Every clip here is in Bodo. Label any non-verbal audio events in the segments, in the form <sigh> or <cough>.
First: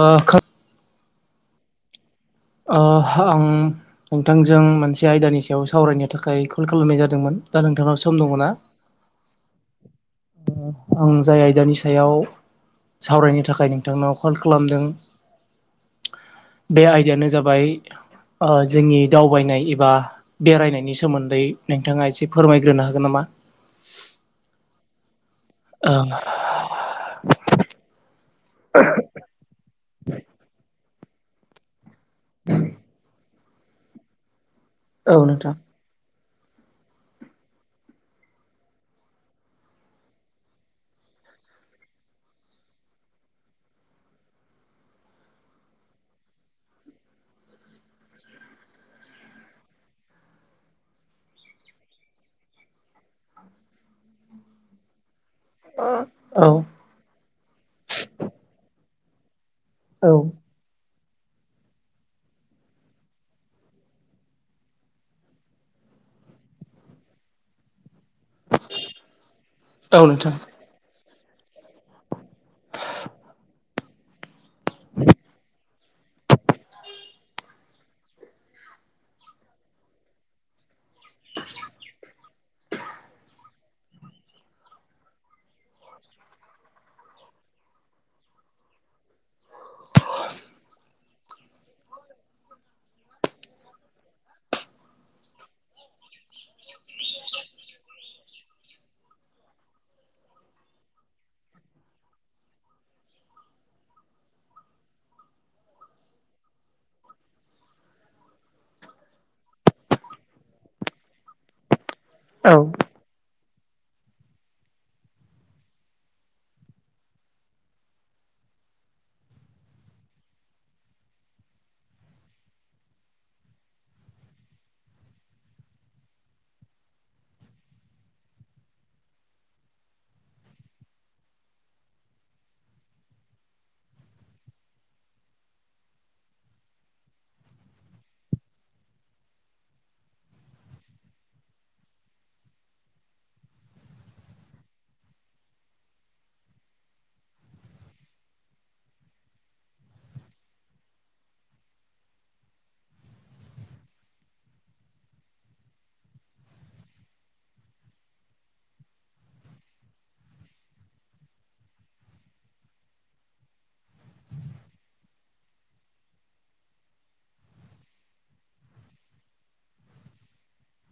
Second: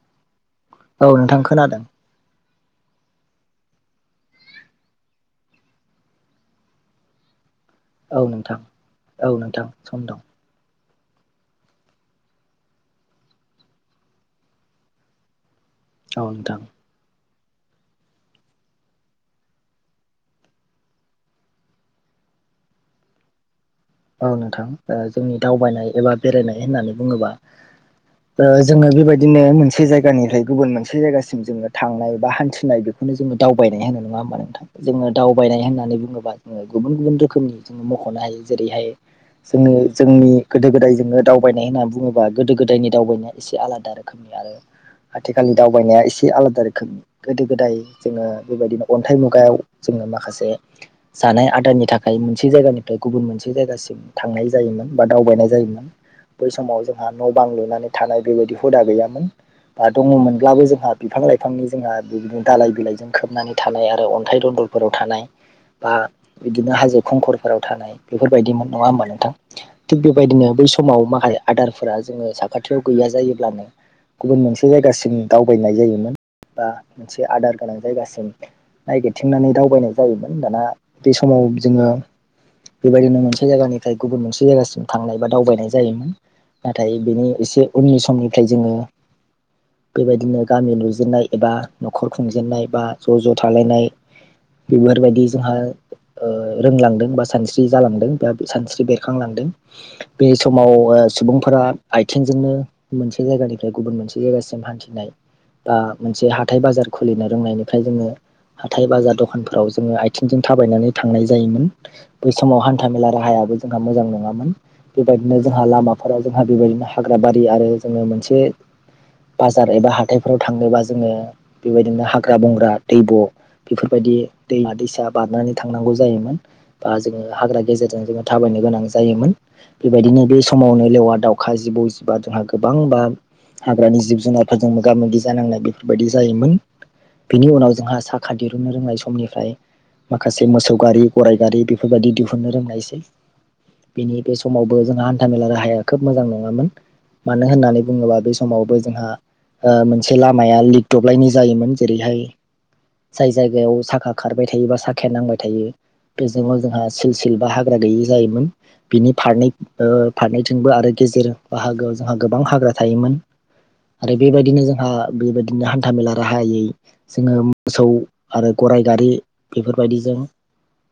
ओ खा औ नोंथां खोनादों। ओ आं नोंथांजों मोनसे आयदानि सायाव सावरायनो थाखाय कल खालामनाय जादोंमोन। दा नोंथांनाव औ सम दङ ना? नोंथां औ नोंथां सम दं ओ आं जाय आयदानि सायाव सावरायनो थाखाय नोंथांनाव कल खालामदों। औ नोंथां। बे आयदायानो जाबाय ओ जोंनि दावबायनाय एबा बेरायनायनि सोमोन्दै नोंथाङा एसे फोरमायग्रोनो हागोन नामा? औ नोंथां। ओ जोंनि दावबायनाय ओ एबा बेरायनाय होननानै बुङोबा ओ जोङो बेबायदिनो मोनसे जायगानिफ्राय गुबुन मोनसे जायगासिम जोङो थांनाय बा हान्थिनाय बेखौनो जोङो दावबायनाय होनो नङा होमबा नोंथां? जोङो दावबायनाय होननानै बुङोबा ओ गुबुन गुबुन रोखोमनि जोङो मख'नो हायो जेरैहाय जोनि जोंनि गोदो गोदाय जोङोनो दावबायनाय होनना बुङोबा गोदो गोदायनि दावबायनाय एसे आलादा रोखोमनि आरो आथिखालनि दावबायनाया एसे आलादा रोखोमनि गोदो गोदाय जोङो बेबायदिनो अन्थाइ मुगायाव जोङो माखासे जानाय आदारनि थाखाय मोनसे जायगानिफ्राय गुबुन मोनसे बे जायगासिम थांनाय जायोमोन बा दावबायनाय जायोमोन। बै औ समाव जों ओ न' बां लुनानै थानाय बेबायदि हुदा गैयामोन बा औ दङमोनब्लाबो जोंहा बिफां लाइफांनि जोंहा बिदिनो दालाय बिलाइजों खोबनानै थानाय आरो अन्थाइ दन्दरफोराव थानाय बा बिदिनो हाजो खंखरफोराव थानाय बेफोरबायदिमोन नङा होमबा नोंथां? थिग औ नोंथां बेबायदिनो बै समाव माखा आदारफोरा जोङो साखाथियाव गैया जायोब्लानो गुबुन मोनसे जायगासिम दावबायनाय जायोमोन बा मोनसे आदार गोनां जायगासिम नायगिरथिंनानै दावबायनाय जायोमोन, दाना बे समाव जोङो बेबायदिनो मोनसे जायगानिफ्राय गुबुन मोनसे जायगासिम थांनाय बा दावबायनाय जायोमोन। नाथाय बेनि एसे उननि समनिफ्राय जोङो बेबायदिनो गामि लुजेनन्नाय एबा न'खर खुंजेनन्नाय बा ज' ज' थालायनाय बेफोरबायदि जोंहा ओ रोंलांदों बा सान स्रि जालांदों बे बा सानस्रि बेरखांलांदों। बे समाव ओ सुबुंफोरा आथिंजोंनो मोनसे जायगानिफ्राय गुबुन मोनसे जायगासिम हान्थिनाय बा मोनसे हाथाइ बाजार खुलिनो रोंनायनिफ्राय जोङो हाथाय, बाजार, दखानफोराव जोङो आथिंजों थाबायनानै थांनाय जायोमोन। बै औ समाव हान्था मेला राहायाबो जोङा मोजां नङामोन। बेबायदिनो जोंहा लामाफोरा जोंहा बेबायदिनो हाग्रा बारि आरो जोङो मोनसे बाजार एबा हाथायफोराव थानोबा जोङो बेबायदिनो हाग्रा बंग्रा दैब' बेफोरबायदि दैमा दैसा बारनानै थांनांगौ जायोमोन। बा जोङो हाग्रा गेजेरजों जोङो थाबायनो गोनां जायोमोन। बेबायदिनो बे समावनो लेवार, दाउखा, जिबौ जिबा जोंहा गोबां बा हाग्रानि जिब जुनारफोरजों मोगा मोगि जानांनाय बेफोरबायदि जायोमोन। बिनि उनाव जोंहा साखा दिरुननो रोंनाय समनिफ्राय माखासे मोसौ गारि गराइ गारि बेफोरबायदि दिहुननो रोंनायसै। बिनि बे समावबो जोंहा हान्थामेला राहाया खोब मोजां नङामोन। मानो होननानै बुङोबा बे समावबो जोंहा ओ मोनसे लामाया लिक दब्लायनि जायोमोन जेरैहाय जाय जायगायाव साखा खारबाय थायोबा साखाया नांबाय थायो <unintelligible> जोंहा सिल सिल बा हाग्रा गैयि जायोमोन। बिनि फारनै ओ फारनैथिंबो आरो गेजेर बाहागोआव जोंहा गोबां हाग्रा थायोमोन। आरो बेबायदिनो जोंहा बेबायदिनो हान्था मेला राहायै जोङो मोसौ आरो गराइ गारि बेफोरबायदिजों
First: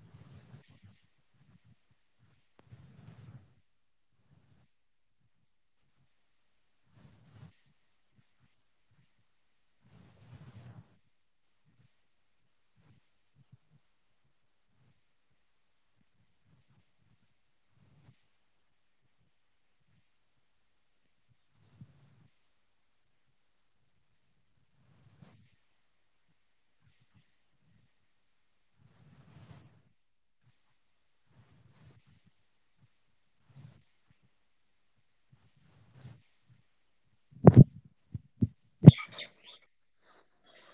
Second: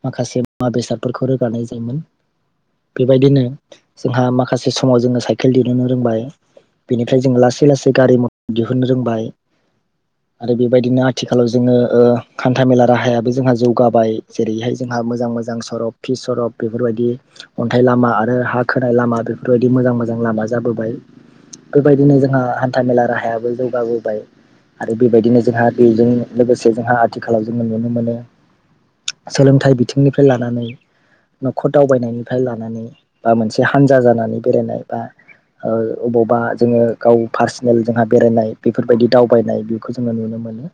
माखासे मुवा बेसादफोरखौ रोगानाय जायोमोन। बेबायदिनो जोंहा माखासे समाव जोङो साइकेल दिरुननो रोंबाय। बिनिफ्राय जों लासै-लासै गारि म दिहुननो रोंबाय। आरो बेबायदिनो आथिखालाव जोङो ओ खान्था मेला राहायाबो जोंहा जौगाबाय जेरैहाय जोंहा मोजां-मोजां सरब फि सरब बेफोरबायदि अन्थाइ लामा आरो हा खोनाय लामा बेफोरबायदि मोजां-मोजां लामा जाबोबाय। फोरबायदिनो जोंहा हान्था मेला राहायाबो जौगाबोबाय। आरो बेबायदिनो जोंहा बेजों लोगोसे जोंहा आथिखालाव जोङो नुनो मोनो सोलोंथाइ बिथिंनिफ्राय लानानै न'खर दावबायनायनिफ्राय लानानै बा मोनसे हानजा जानानै बेरायनाय बा ओ अबावबा जोङो गाव पारसेनेल जोंहा बेरायनाय बेफोरबायदि दावबायनाय बेखौ जोङो नुनो मोनो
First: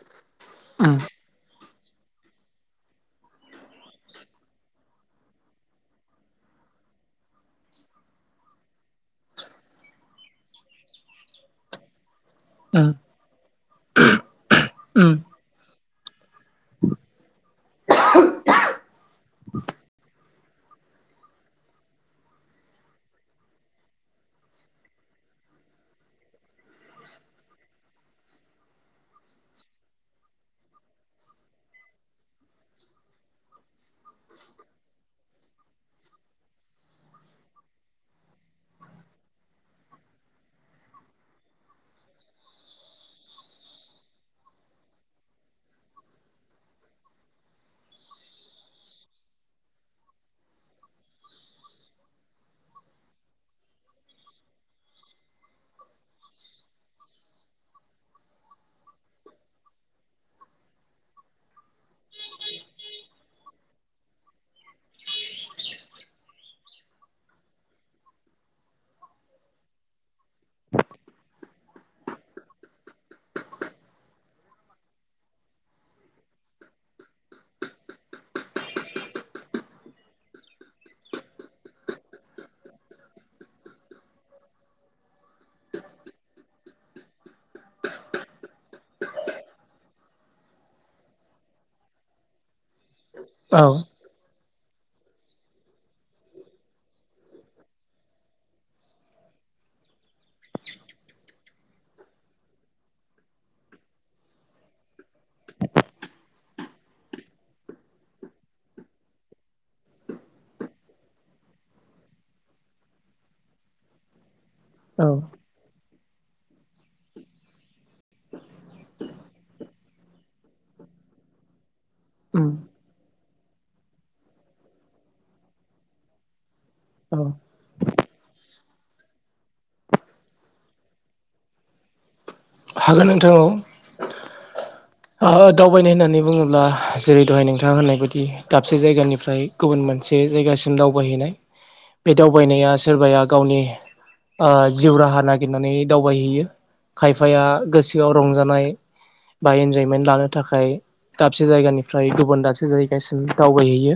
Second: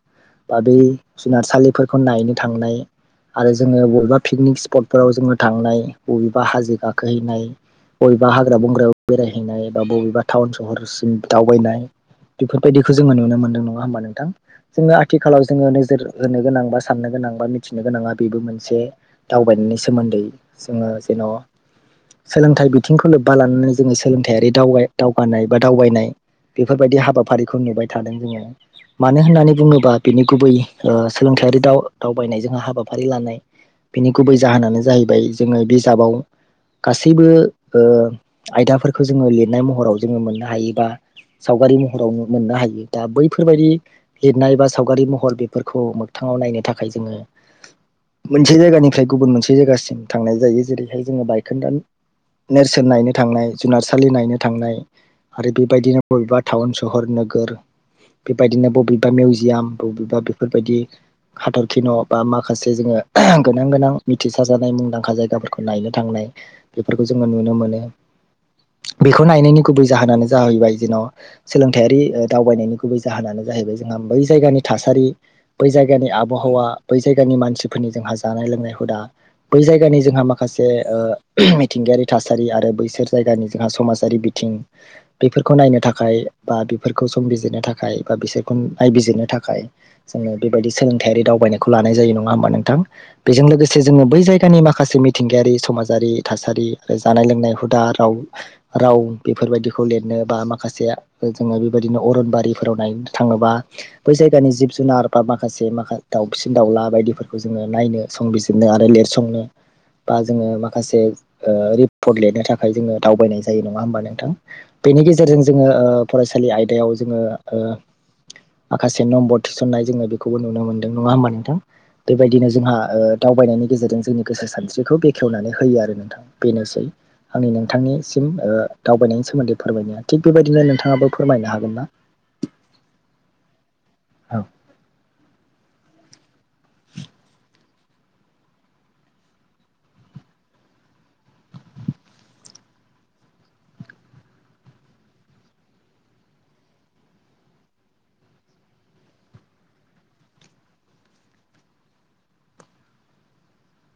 बा बे उम जुनारसालिफोरखौ नायनो थांनाय आरो ज जोङो बबेबा फिकनिक स्पटफोराव जोङो थांनाय बबेबा हाजो गाखोहैनाय बबेबा हाग्रा बंग्रायाव बेरायहैनाय बा बबेबा थाउन सहरसिम दावबायनाय उम बेफोरबायदिखौ जोङो नुनो मोनदों नङा होमबा नोंथां जोङो उम आथिखालाव जोङो नोजोर होनो गोनां बा साननो गोनां बा मिथिनो गोनां आरो बेबो मोनसे दावबायनायनि सोमोन्दै जोङो जेन' सोलोंथाइ बिथिंखौ लोब्बा लानानै जोङो सोलोंथायारि दावगाय दावगानाय बा दावबायनाय बेफोरबायदि हाबाफारिखौ नुबाय थादों जोङो। मानो होननानै बुङोब्ला बिनि गुबै ओ सोलोंथायारि दाव दावबायनाय जों हाबा फारि लानाय बिनि गुबै जाहोनानो जाहैबाय जोङो बिजाबाव गासैबो ओ आयदाफोरखौ जोङो लिरनाय महराव जोङो मोननो हायोबा सावगारि महराव मोननो हायो दा बैफोरबायदि लिरनाय बा सावगारि महर बेफोरखौ मोगथाङाव नायनो थाखाय जोङो मोनसे जायगानिफ्राय गुबुन मोनसे जायगासिम थांनाय जायो जेरैहाय जोङो बायखोनदानि नेरसोन नायनो थांनाय जुनारसालि नायनो थांनाय। आरो बेबायदिनो बबेबा थाउन सहर नोगोर। बेबायदिनो बबेबा मेउजियाम बबेबा बेफोरबायदि हाथरखि न' बा मा खासे जोङो गोनां-गोनां मिथिसार जानाय मुंदांखा जायगाफोरखौ नायनो थांनाय बेफोरखौ जोङो नुनो मोनो बेखौ नायनायनि गुबै जाहोनानो जाहैबाय जेन' सोलोंथायारि ओ दावबायनायनि गुबै जाहोनानो जाहैबाय जोंहा बै जायगानि थासारि बै जायगानि आबहावा बै जायगानि मानसिफोरनि जोंहा जानाय लोंनाय हुदा। बै जायगानि जोंहा माखासे ओ मिथिंगायारि थासारि आरो बैसोर जायगानि जोंहा समाजारि बि थिं बेफोरखौ नायनो थाखाय बा बेफोरखौ संबिजिरनो थाखाय बा बिसोरखौ नायबिजिरनो थाखाय जोंङो बेबायदि सोलोंथायारि दावबायनायखौ लानाय जायो नङा होमबा नोंथां? बेजों औ लोगोसे जोंङो बै जायगानि माखासे मिथिंगायारि समाजारि थासारि जानाय लोंनाय हुदा राव राव बेफोरबायदिखौ लिरनो बा माखासे दाय जोंङो बेबायदिनो अरनबारिफोराव नायनो थांङोबा बै जायगानि जिब जुनार बा माखासे माखा दाउ सिन दाउला बायदिफोरखौ जोंङो नायनो संबिजिरनो आरो लिरसंनो बा जोंङो माखासे ओ रिपर्ट लिरनो थाखाय जोंङो दावबायनाय जायो नंङा होमबा नोंथां बेनि गेजेरजों जों जोंङो ओ फरायसालि आयदायाव जोंङो ओ माखासे नम्बर थिसननाय जोङो बेखौबो नुनो मोनदों नङा होमबा नोंथां? बेबायदिनो उम जोंहा ओ दावबायनायनि गेजेरजों जोंनि गोसो सानस्रिखौ बेखेवनानै होयो आरो नोंथां। बेनोसै औ आंनि नोंथांनिसिम ओ दावबायनायनि सोमोन्दै फोरमायनाया थिग बेबायदिनो नोंथाङाबो फोरमायनो हागोन ना? हागोन नोंथां औ औ ओहो दावबायनाय होननानै बुङोब्ला जेरै दहाय नोंथाङा होननाय बायदि दाबसे जायगानिफ्राय गुबुन मोनसे जायगासिम दावबायहैनाय। बे दावबायनाया सोरबाया गावनि। ओ जिउ राहा नागिरनानै दावबायहैयो खायफाया गोसोआव रंजानाय। बाय जायो। खमेन लानो थाखाय दाबसे जायगानिफ्राय गुबुन दाबसे जायगासिम दावबायहैयो।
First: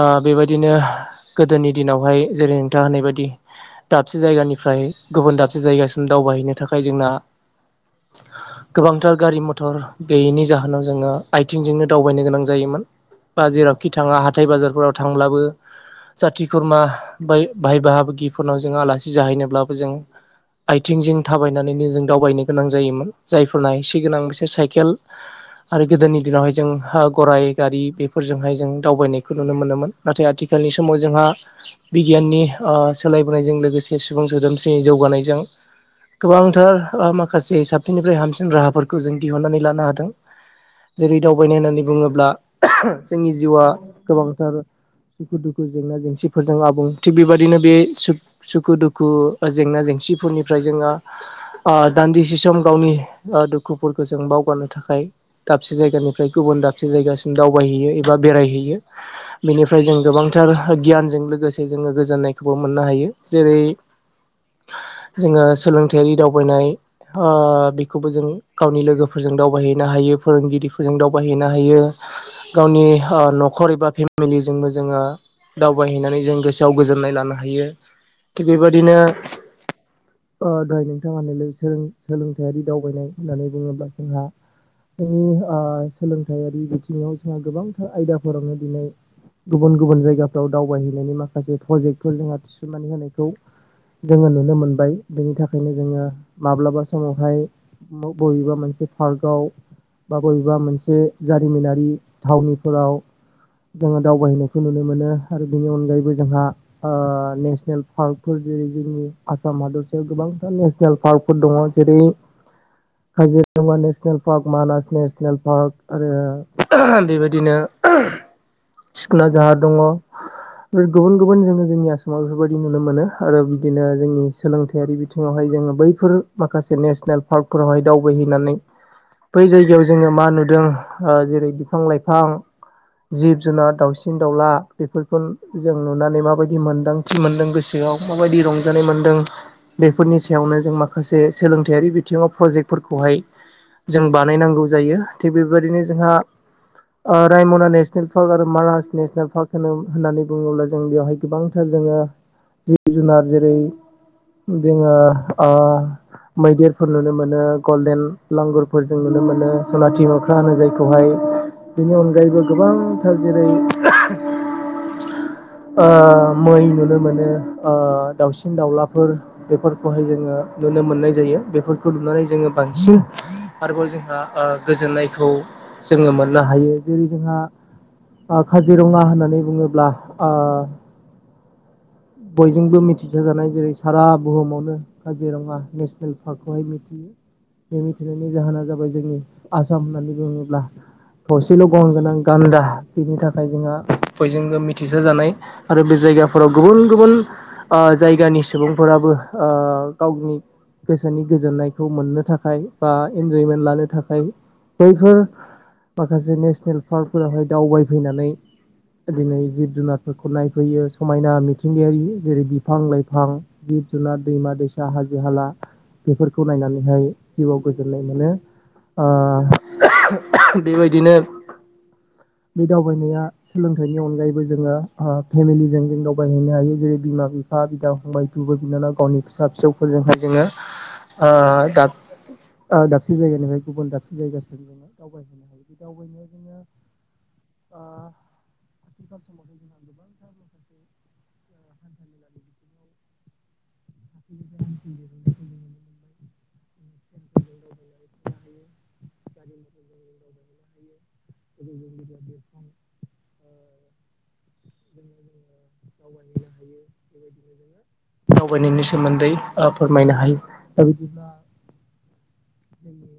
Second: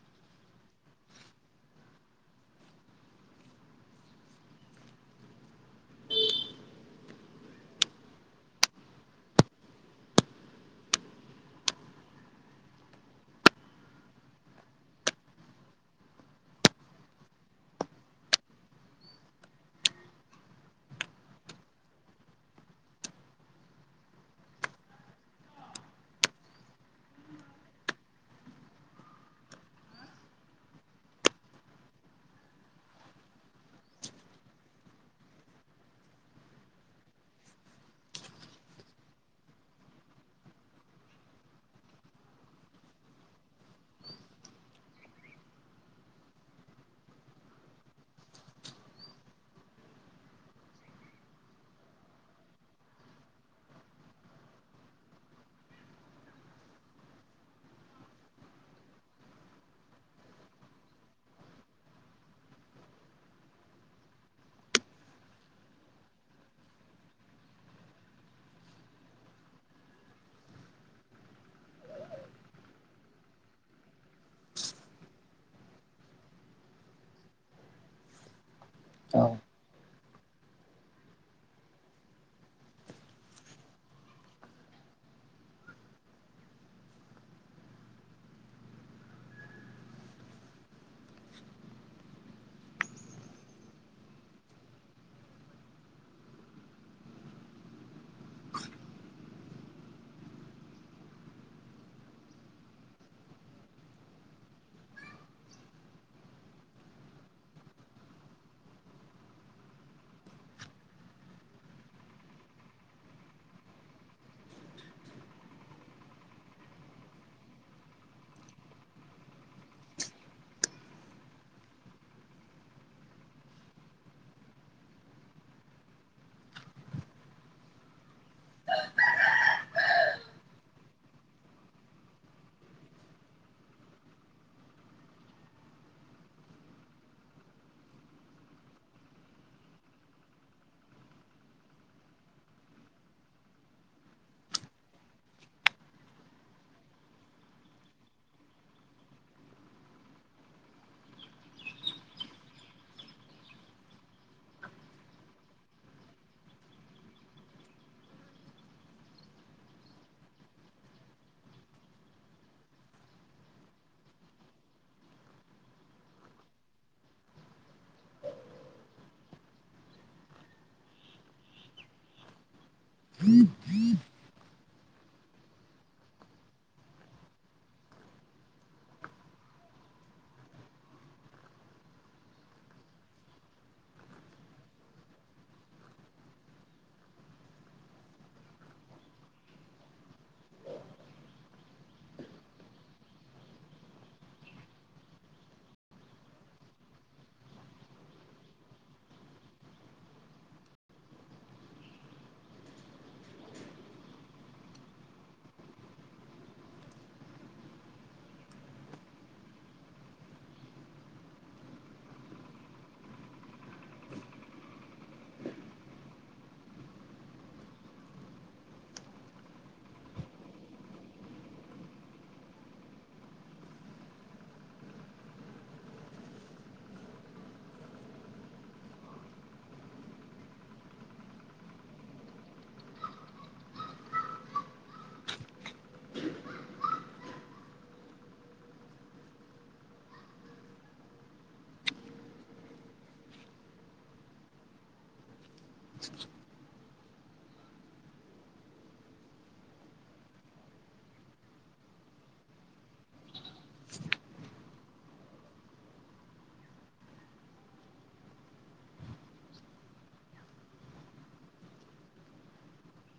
ओ बेबायदिनो गोदोनि दिनावहाय जेरै नोंथाङा होननाय बायदि दाबसे जायगानिफ्राय गुबुन दाबसे जायगासिम दावबायहैनो थाखाय जोंना। गोबांथार गारि मथर गैयैनि जाहोनाव जोङो आयथिंजोंनो दावबायनो गोनां जायोमोन। बा जेरावखि थाङा हाथाय बाजारफोराव थांब्लाबो जाथि खुरमा बाय बाहाय बाहागिबिफोरनाव जों आलासि जाहैनोब्लाबो जों। आथिंजों थाबायनानैनो जों दावबायनो गोनां जायोमोन जायफोरना एसे गोनां बिसोर साइ केल आरो गोदोनि दिनावहाय जों गराइ गारि बेफोरजोंहाय जों दावबायनायखौ नुनो मोनोमोन नाथाय आथिखालनि समाव जोंहा। बिगियाननि आ सोलायबोनायजों लोगोसे सुबुं सोदोमस्रि जौगानायजों गोबांथार ओ माखासे साबसिननिफ्राय हामसिन राहाफोरखौ जों दिहुनन्नानै लानो हादों। जेरै दावबायनाय होननानै बुङोब्ला जोंनि जिउआ गोबांथार सुखु दुखु, जेंना जेंसिफोरजों आबुं थिग बेबायदिनो बे सु सुखु दुखु जेंना जेंसिफोरनिफ्राय जोङो ओ दान्दिसे सम गावनि ओ दुखुफोरखौ जों बाव जौगानो थाखाय दाबसे जायगानिफ्राय गुबुन दाबसे जायगासिम दावबायहैयो एबा बेरायहैयो बेनिफ्राय जों गोबांथार गियानजों लोगोसे जोङो गोजोननायखौबो मोननो हायो जेरै <inaudible> जोङो सोलोंथारि दावबायनाय ओ बेखौबो जों गावनि लोगो फोरजों दावबायहैनो हायो फोरोंगिरिफोरजों दावबायहैनो हायो। गावनि ओ न'खर एबा फेमिलिजोंबो जोङो। दावबायहैनानै जों गोसोआव गोजोननाय लानो हायो थिग बेबादिनो। औ ओ दाय नोंथाङा नलैथो सोलोंथायारि दावबायनाय होननानै बुङोब्ला जोंहा। जोंनि आ सोलोंथायारि बिथिङाव जोंहा गोबांथार आयदाफोरावनो दिनै। गुबुन गुबुन जायगाफ्राव दावबायहैनायनि माखासे प्रजेक्टफोर जोंहा थिसननानै होनायखौ। जोङो नुनो मोनबाय बेनि थाखायनो जोङो माब्लाबा समावहाय बबेबा मोनसे। बा बबेबा मोनसे जारिमिनारि थावनिफोराव जोङो दावबायहैनायखौ नुनो मोनो आरो बेनि अनगायैबो जोंहा ओ नेसनेल पार्कफोर जेरै जोंनि आसाम हादरसायाव गोबांथा नेसनेल पार्क फोर दङ जेरै Kaziranga national park Manas national park आरो बेबायदिनो सिखोना जाहार दङ गुबुन गुबुन जोङो जोंनि आसामाव बेफोरबायदि नुनो मोनो आरो बिदिनो जोंनि सोलोंथायारि बिथिङावहाय जोङो बैफोर माखासे नेसनेल पार्कफोरावहाय दावबायहै नानै बै जायगायाव जोङो मा नुदों ओ जेरै बिफां लाइफां जिब जुनार दाउसिन दाउला बेफोरखौन जों नुनानै माबायदि मोन्दां थि मोनदों गोसोआव माबायदि रंजानाय मोन्दों बेफोरनि सायावनो जों माखासे सोलोंथायारि बिथिङाव प्रजेक्टफोरखौहाय जों बानायनांगौ जायो थिग बेबायदिनो जोंहा ओ रायमना नेसनेल पार्क आरो मानास नेसनेल पार्क होनो होननानै बुङोब्ला जों बेयावहाय गोबांथार जोङो जिब जुनार जेरै जोङो ओ मैदेरफोर नुनो मोनो गल्डेन लांगुरफोर जों नुनो मोनो सनाथि मोख्रा होनो जायखौहाय बेनि अनगायैबो गोबांथार जेरै <unintelligible> ओ मै नुनो मोनो ओ दाउसिन दाउलाफोर बेफोरखौहाय जोङो नुनो मोननाय जायो बेफोरखौ नुनानै जोङो बांसिन आरोबाव जोंहा ओ गोजोननायखौ जोङो मोननो हायो जेरै जोंहा आ खाजिरङा होननानै बुङोब्ला आ <unintelligible> बयजोंबो मिथिसाजानाय जेरै सारा बुहुमावनो काजिरङा नेसनेल पार्कखौहाय मिथियो बे मिथिनायनि जाहोना जाबाय जोंनि आसाम होननानै बुङोब्ला थसेल' गं गोनां गान्दा बिनि थाखाय जोंहा बयजोंबो मिथिसा जानाय आरो बे जायगाफोराव गुबुन गुबुन ओ जायगानि सुबुंफोराबो ओ गावनि गोसोनि गोजोननायखौ मोननो थाख खाय बा इन्जयमेन्ट लानो थाखाय बैफोर माखासे नेसनेल पार्कफोरावहाय दावबायफैनानै दिनै जिब जुनारफोरखौ नायफैयो समायना मिथिंगायारि जेरै बिफां लाइफां जिब जुनार दैमा दैसा हाजो हाला बिफोरखौ नायनानैहाय जिउआव गोजोननाय मोनो ओ बेबायदिनो बे दावबायनाया सोलोंथाइनि अनगायैबो जोङो आ फेमिलिजों जों दावबायहैनो हायो जेरै बिमा बिफ फा बिदा फंबाय बिब' बिनानाव गावनि फिसा फिसौफोरजोंहाय जोङो ओ दा ओ दाबसे जायगानिफ्राय गुबुन दाबसे जायगासिम जोङो दावबायहैनो हायो बे दावबायनायाव जोङो आ आथिखाल समावहाय जोङा <unintelligible> <inaudible> <unintelligible> <inaudible> <unintelligible> <inaudible> <inaudible> हायो <unintelligible> बेबायदिनो जोङो दावबायनायनि सोमोन्दै ओ फोरमायनो हायो दा बिदिब्ला जोंनि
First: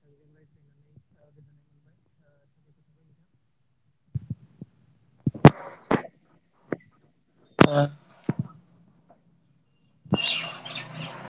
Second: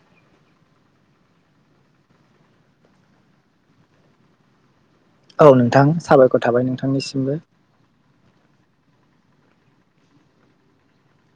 <inaudible> <inaudible> औ नोंथां साबायखर थाबाय नोंथांनिसिमबो। <unintelligible> <unintelligible>